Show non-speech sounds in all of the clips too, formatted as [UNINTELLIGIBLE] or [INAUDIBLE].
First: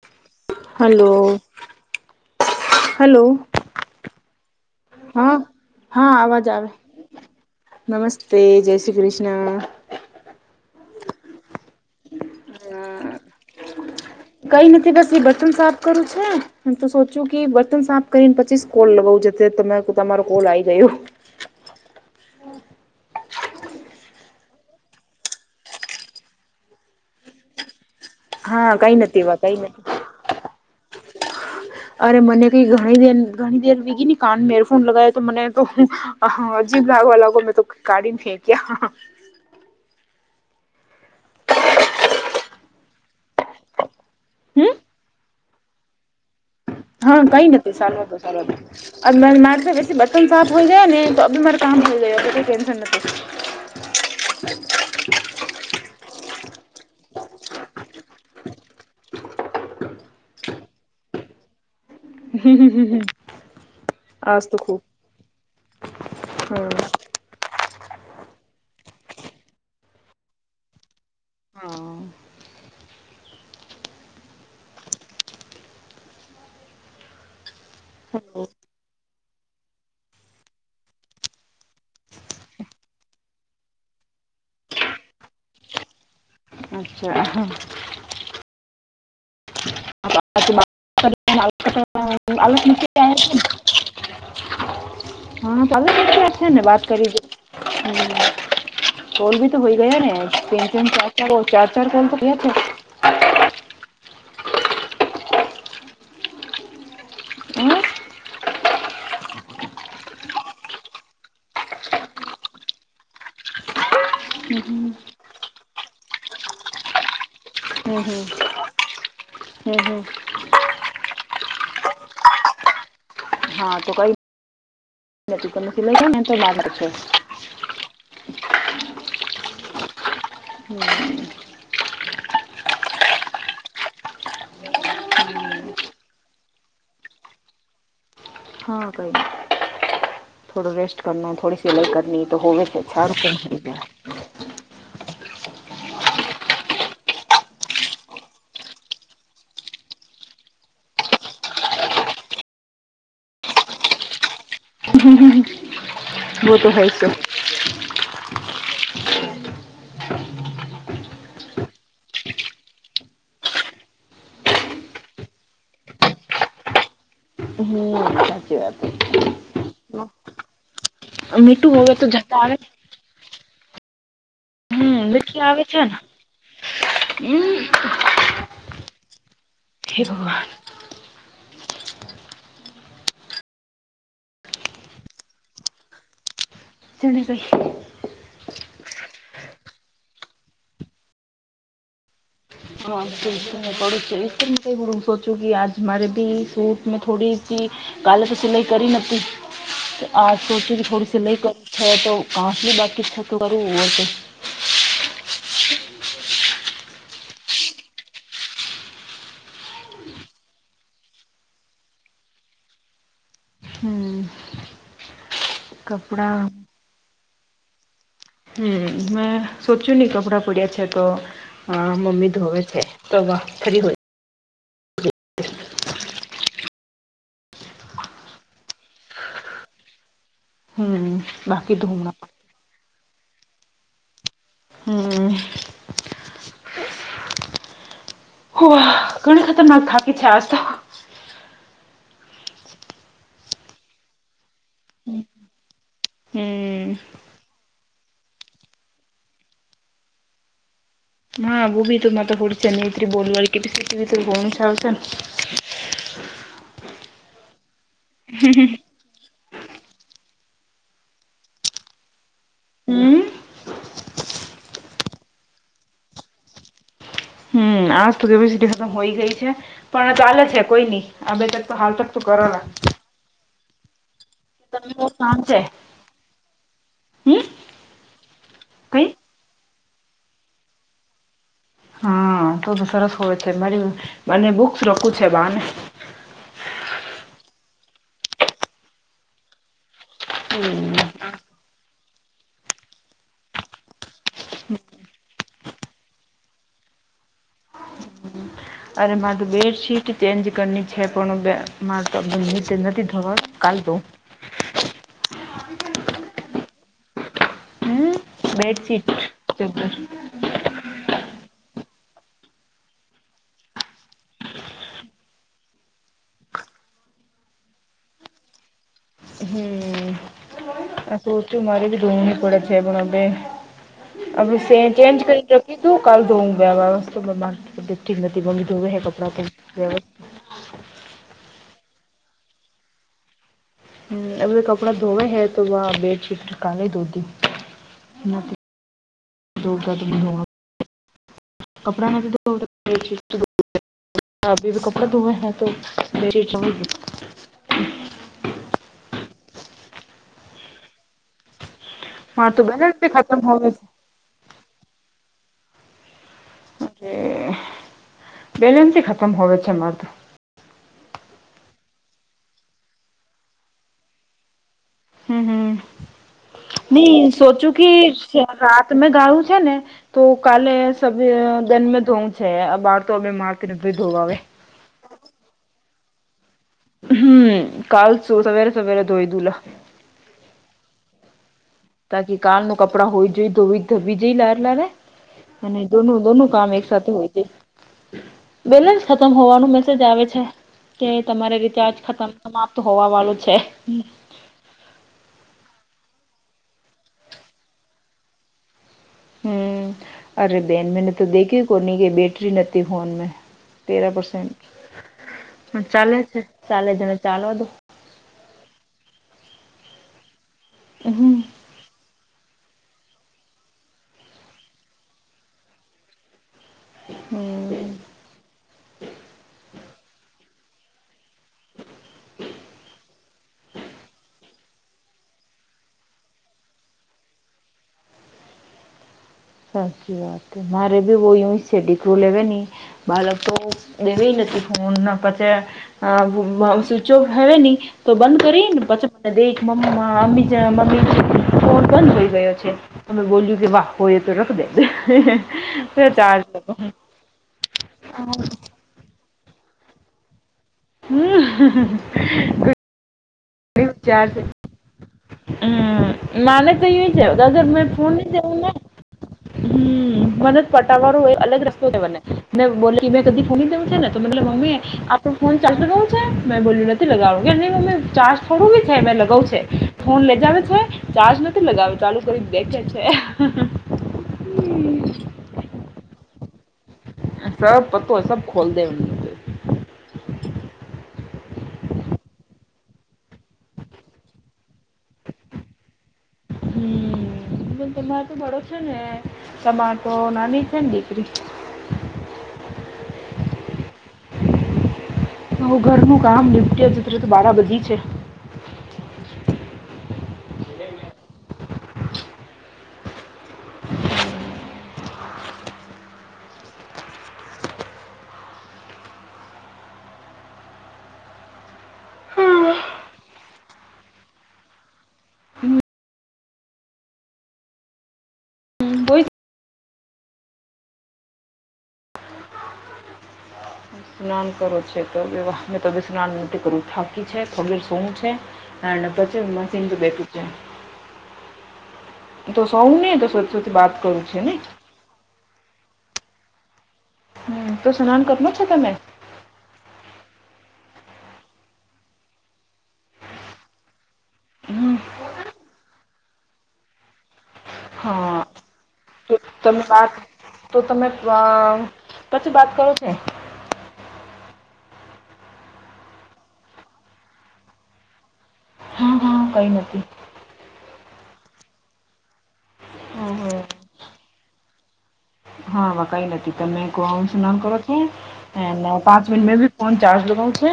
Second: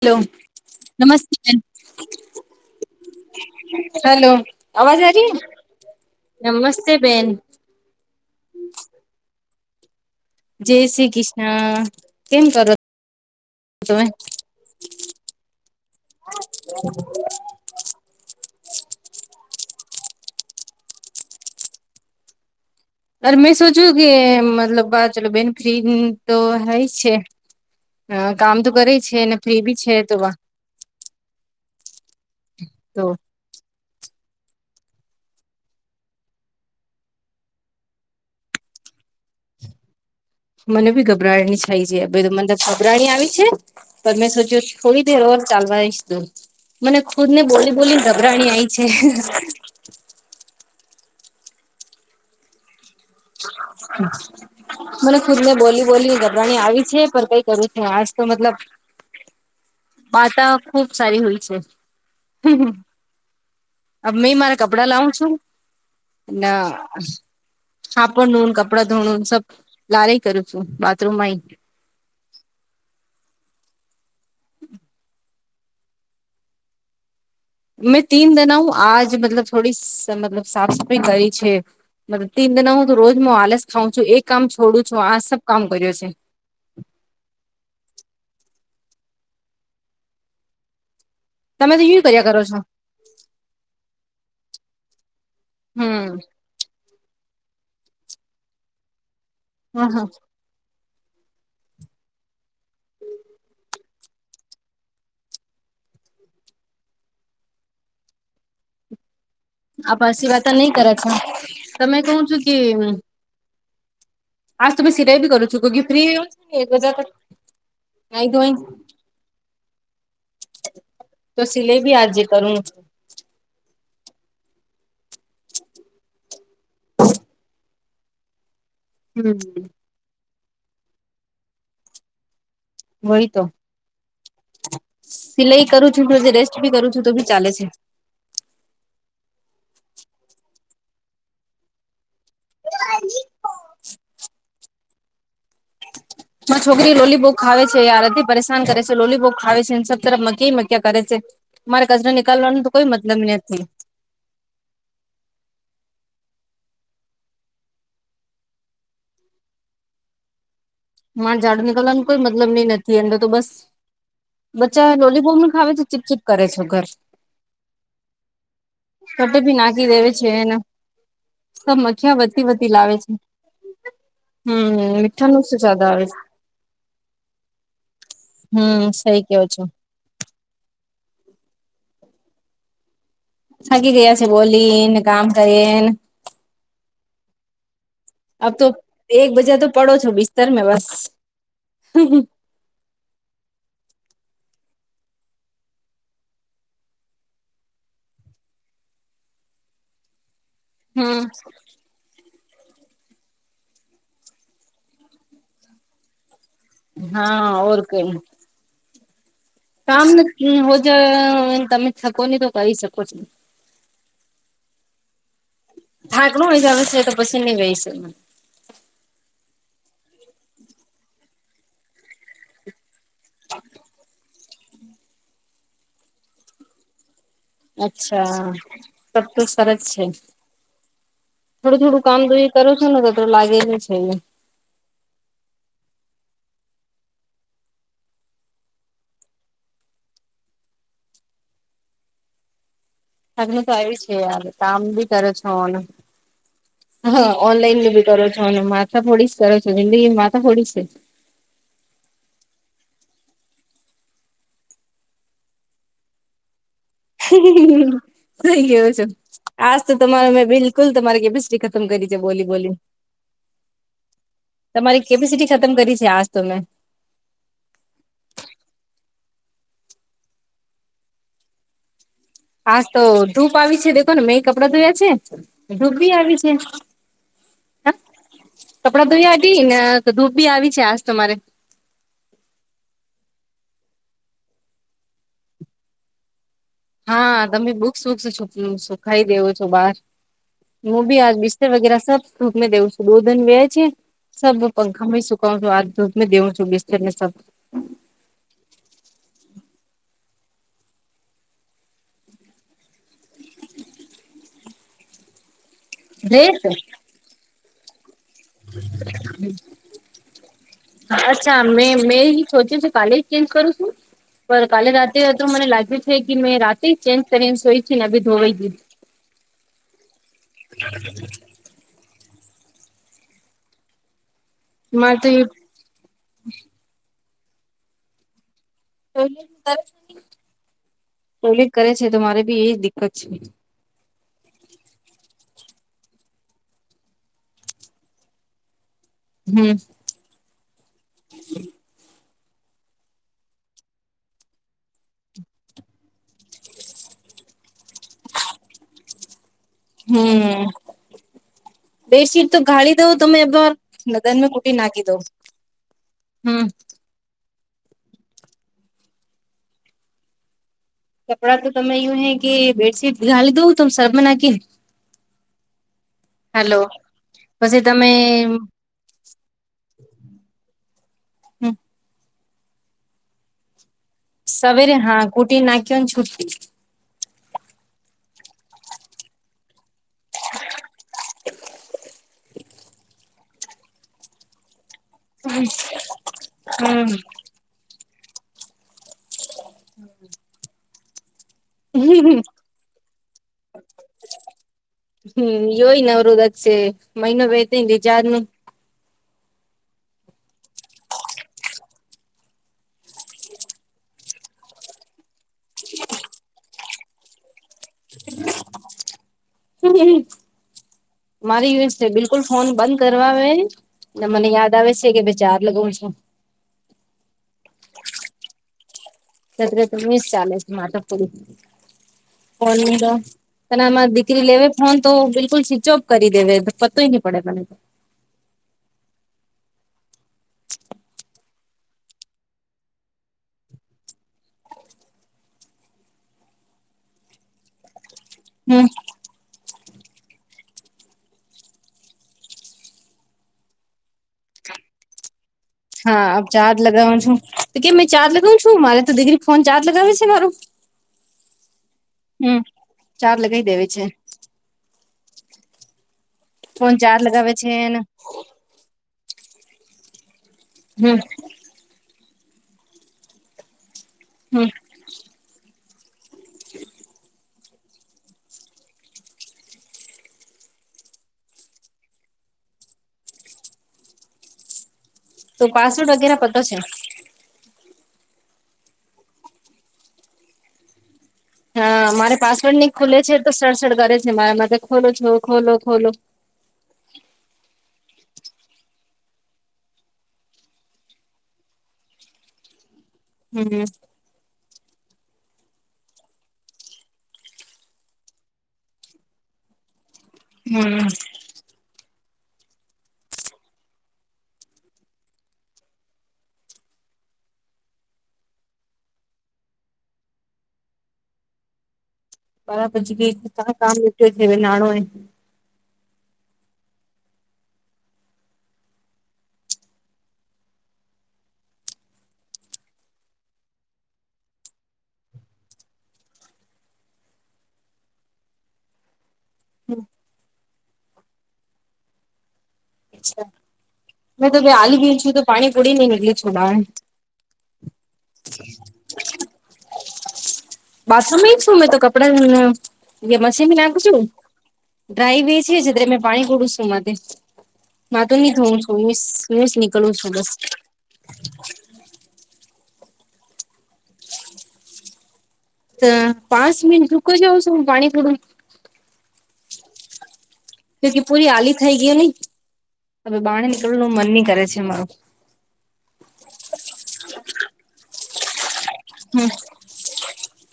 Hello નમસ્તે hello ma'am hello hello અવાજ હા આરીહે હા અવાજ આવે નમસ્તે બેન નમસ્તે જય શ્રી કૃષ્ણ જય શ્રી કૃષ્ણ કેમ કરો તમે કઈ નથી બસ એ બટન સાફ કરું છે તું સોચું કે બ તન સાફ કરીને પછીસ કોલ લું જ ત તમારો કોલ આવી જાય એવુ અરે મેં સોચ્યું કે મતલબ બા ચલો બેન ફ્રી તો હેય છે હ કામ તો હા કરે કઈ છે નથી ને એવા કઈ ફ્રી ભી છે નથી તો અરે મને કઈ ઘણી તો દેર ઘણી દેર વીગી ને કાન એરફોન લગાવો તો મને તો હા અજીબ લાગવા લાગો મેં તો કાઢીને ફેંક્યા મને બી ગબરાણી થાય છે મને ગબરાણી આવી છે પર મેં સોચ્યો હમ થોડી દર ઓર ચાલવાઈદ હા કઈ નથી ચાલવા ચાલવા આઈ છે દો [UNINTELLIGIBLE] ન સાફ હોઈ જાય ને તો અી મારે કામ મઈ જાય એ તો કોઈ ટટેન્શન નથી મને ખુદ ને બોલી બોલીને ગરવાની આવી છે પણ કઈ કરું છે આજ તો મતલબ વાતા ખુબ સારી હોય છે મે આજ મારા તો ખૂબ કપડા લાવું છું ના હાપડ કપડાં ધોણું સબ લારે કરું છું બાથરૂમ માં હા મેં તીન દના હું આજ મતલબ થોડી મતલબ સાફ સફાઈ કરી છે મત તીન દના હું તો રોજ આલસ ખઉં છું એક કામ છોડું છું આ સબ કામ કર્યો છે અચ્છા તમે તો કર્યા કરો છો [UNINTELLIGIBLE] [UNINTELLIGIBLE] હમ તો હોય ગયા ને ત ત ચાર હ ચાર ચાર ચાર સલ તો ગયા હમ આપ સીવાતા નહી કરે છો તમે કો છો કે હજ તમે સિલાઈ બી કરો છો કે ફ્રી એ છો ને એકહજાર ક હમ હમ હમ હમ તો સિલાઈ ભી આજે કરું હા તો કઈ તો મકી લઈ જ ને તોર છે હમ. હમ. વઈ તો સિલાઈ કરું છું જો જે રેસ્ટ ભી કરું છું તો બી ચાલે છે. હા ભાઈ થોડો રેસ્ટ કરના થોડી સલાઈ કરની તો હ ચારું ક ગર [INAUDIBLE] છોકરી લોલી ભો ખાવે છે આર થી પરેશાન કરે છે લોલીભોગ ખાવે છે સ તરફ મકી મક્યા કરે છે. મારે કચરા નીકાલવાનું તો કોઈ મતલબ નથી. હમ હમ. વોત તો હય છે. મારે જાડું નીકળવાનું કોઈ મતલબ નઈ નથી એમને તો બસ બચ્ચા લોલીપોપ ન ખાવે છે ચીપચીપ કરે છો ઘર. હમ સાચી વાત હે. કટે ભી નાખી દે છે, એને મીઠું હોવે તો મખિયા જતા વધતી આવે વધતી લાવે છે. હમ. વ્યખાયા આવે. જાદ આવે છે હમ હમ સઈ કેયો છો. હે ભગવાન. થાકી ગયા છે બોલીને કામ કરીએ. તેણેગઈ આપ તો એક બજા તો પડો છો બિસ્તરમે બસ. હા, વિચારું છું, આજે મારે પણ સેટમાં થોડી... તી કાલે તો સિલાઈ કરી નતી. [UNINTELLIGIBLE] આ સોચું કે થોડી હમ સીલાઈ કર તો બાકી ઇચ્છા તો કરું હોય છે. હા ઓર કઈ. કામ ને હો જાય તમે થકો ની તો કરી શકો છો. હમ. થાક કપડા નો હોય જાવે છે તો પછી નહી હોઈ સક. હમ મેં સોચ્યું ની કપડાં પડ્યા છે તો અ મમ્મી ધોવે છે. તવા ફરી હોય. અચ્છા તબ તો સરસ છે હમ બાકી થોડું થોડું ધૂમણા કામ દોઈ. કરું છું ને તો તો લાગેલું છે. હમ. ઘણી ખતરનાક થાકી છે આજ તો. થાકનુ તો આવી છે યાર કામબી કરો છો ને. હમ હા ઓનલાઈન મે બી કરો છો અને માથા ફોડીશ કરો છો હિન્દી માથા ફોડી છે. હા, હા, હું પણ થોડી બોલવાળ કે ગાય આવશે ને. સઈ કેવો છો! આજ તો તમારે મેં બિલકુલ તમારી કેપિસ્ટ્રી ખતમ કરી છે બોલી બોલી હમ તમારી કેપિસિટી ખતમ કરી છે આજ તો મેં. હમ આજ તો કેપેસિટી ખતમ હોઈ ગઈ છે પણ ચાલે છે કોઈ નઈ આ બે તક તો હાલ તક તો કરોલા આજ તો ધૂપ આવી છે દેખો ને મેં. કપડા તમને ધોયા છે બહુ શાંત છે ઘુપ ભી આવી છે. હમ હ કઈ કપડાં ધોયાઢી ને ધૂપ બી આવી છે આજ તો મારે. હા તો તો સરસ હોય છે મારી મને બુક્સ રખું છે બાને હા તમે બુક્સ વુસ સુ સુખાઈ રયો છો બહાર હું બી આજ બી તે વગેરા સખ થુપ દેવું છું દો દિન બેયાય છે. સબ પંખા માં સુકાવું છું આ ઘુપ દેઉું છું બિસ્ત ને સબ. હમ [UNINTELLIGIBLE] અરે મારે તો બેડશીટ ચેન્જ કરની છે પણ બ મારે તો નિચે નથી થવા. કાલ તો. ખરેખર [INAUDIBLE] હમ. બેડશીટ હ હમ [UNINTELLIGIBLE] અચ્છા મેં મેં સોચ્યું છે કાલેજ ચેન્જ કરું શું. પણ કાલે રાતે તો મને લાગ્યું છે કે મેં રાતે ચેન્જ કરીને સોઈ છે ને બી ધોવાઈ દીધી [INAUDIBLE] હમ. હા, મારે પણ દોડવું પડે છે, પણ આપણે મારે ચેન્જ તો એ કરી કિધું કાલ ધોઉું બેસ માર્ટ ઠી નથી ગમતું હે કપડા ટોયલેટ તો કોલી કરે છે તો મારે બી એઈ દિકકત છે. હમ અમને કપડા ધોવે હૈ તોહ બેડશીટ ન કાલે ધોતી. દો હમ કદમી હોવા કપડા નથી તો [UNINTELLIGIBLE] કે કપડે ધોવાય છે તો શું? [INAUDIBLE] હમ બે સીટ માર તો ગાડી બેલેન્સ બી દવુ તમે ખતમ પર હોવે નદન મે કુટી નાખીદો હમ. અરે બેલનસેય ખતમ હોવે છે મારેતો કપડાં તો તમે એવું હે કે બેડશીટ ઘાલી [INAUDIBLE] હમ હમ. નઈ સોચું પછી કે તમે રાત મેં ગાળું છે ને તો કાલે સવેરે ધોવુ છે આ બાર તો અમે મારતી નથી ધોવા આવે. સવેરે હા કુટી નાખવન છુટટી હમ કાલસું સવેરે સવેરે ધોઈ દુંલા. તાકી કાલનું કપડા હોયઈ જોઈ ધોવી ધબી વાર લે અને દોનું દોનું કામ એક હમ સાથે હોય છે બેલેન્સ ખતમ હોવાનું મેસેજ આવે છે કે તમારે રિચાર્જ ખતમ સપ્ત હોવા વાળું છે. હમ એયોયનવરદચસેે મૈનો બે રજાર ન [INAUDIBLE] હમ અરે બેન મેને તો દેખી કોની કે બેટરી નથીતી ફોન મે તેરા પસેન્ટ ચાલે છે ચાલે છેને ચાલો તો હમ. હ હ. મારી છે બિલકુલ ફોન બંધ કરવા આવે અને મને યાદ આવે છે કે ભાઈ ચાર લગાવ છું. હમ. તત્ર તો મિસ ચાલે છે માટ કો ત આમાં દીકરી લેવી [UNINTELLIGIBLE] હુતો બિલકુલ સ્વીચ ઓપ કરી દેવે પતોય નહી પડે મને તોય સાચી વાત મારે બી વ યું સેડીક લેવે નહી [INAUDIBLE] બાળક તો દેવી નથી ફોન પછી હ સ્વીચ ઓફ હેવે નની તો બંધ કરીને હમ પાછ. દેખ મમ્મી મમ્મી ફોન બંધ હોઈ ગયો છે. અમે બોલ્યું કે વાહ હો એ તો રખ દે. હા ચાર્જ લગાવવાનો છું તો કેમ મેં ચાર્જ લગાવું છું મારે તો દીકરી ફોન ચાર્જ લગાવે છે મારું હમ. ચાર લગાઈ વિચાર હમ મને તો ફોન ચાર્જ લગાવે છેાદર છે મેં ને ફોન [INAUDIBLE] વું ને હમ મને જ હમ પટાવાું હોય અલગ રસ્તો છેવા ને [INAUDIBLE] મેં બોલા કે મેં કદી ફોમ દઉં ને તો હમ મતલબમમ્મિ આપ [UNINTELLIGIBLE] ફોન ચાર્જ લગાવું છે મેં બોલ્યું નથીલગાવું કે ન અ ચાર્જ થોડું બી છે મેં લગાવુ છે. ફોન લેજાવે છે ચાર્જ નથી લગાવે ચાલુ કરી દેખે છે. હમ. તો પાસવર્ડ વગેરે પતો છેને સબ પતો સબ ખોલ દને હા, મારે પાસવર્ડ નહી ખુલે છે તો સળસડ કરે છે મારા ખોલો છો, ખોલો ખોલો હમ તમાર તો બળો છે ને તમાર તો નાની છે ન દીકરી હમ તો ઘરનું કામ નિપટ્યા જ તો બારા બજી છે હમ બારા બજી કે પછી કે કામ આવે જે છે નાણો એ [UNINTELLIGIBLE] સ્નાન કરો છે તો વિવાહમાં તો વિસ્નાન મૂર્તી કરું થાકી છે, થોડડી સૂવું છે હા, અને પછી મશીન પર બેસી જાય [UNINTELLIGIBLE] તો સૌ ને તો સુ [UNINTELLIGIBLE] વાત કરું છે ને ખાલી [UNINTELLIGIBLE] પાણીપુડીની [UNINTELLIGIBLE] હમ, તો સ્નાન કરેલો છે તમે બાથરૂમ શું મેં તો કપડા હ મશીન નાખ છુ હમ ડ્રાય બેસી છે મેમે પાણી કોડું છું એમાંથી હા માતુંની ધોવ છું મીસ તો ભીંસ તમે વાત નીકળું છું બસ તો તમે અ, પછી વાત કરો છે તો પાચ મિનિટ દુક જવું સ પાણી ફોડું હા, હા, કઈ નથી જો પુરી આલી થઈ ગઈને હ હમ બાણે હમ નીકળવું મન ની કરે છે મારું હા, હ, કઈ નથી તમે કોઈ સ્નાન કરો છો પાંચ મિ હમ મે કોણ ચાર્જ લગાવ છે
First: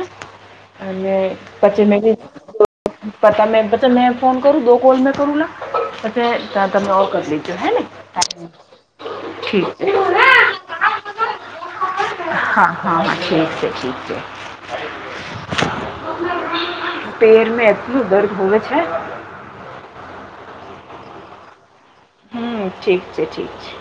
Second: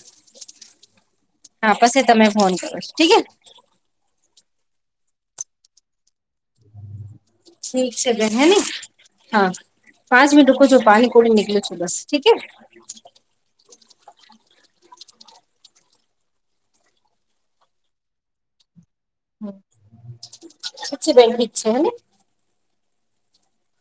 અને હા પછ મે પછી તમે ફોન કરો ઠીક હે પતા મે મે ફોન કરું દો કોલ મેં કરું લા અચ્છા ત્યાં તમે ઓ કરો ઠી છે બે હે ની હા, પાંચ મિ રૂકો જો પાણી કોડી નિકલે છું બસ ઠીકે હા હા, હ, ઠીક છે ઠીક છે પપૈર એટલું દદૅ હોય છે હમ શ છેી બેક જ છે હ હમ, ઠી છે, ઠીક છે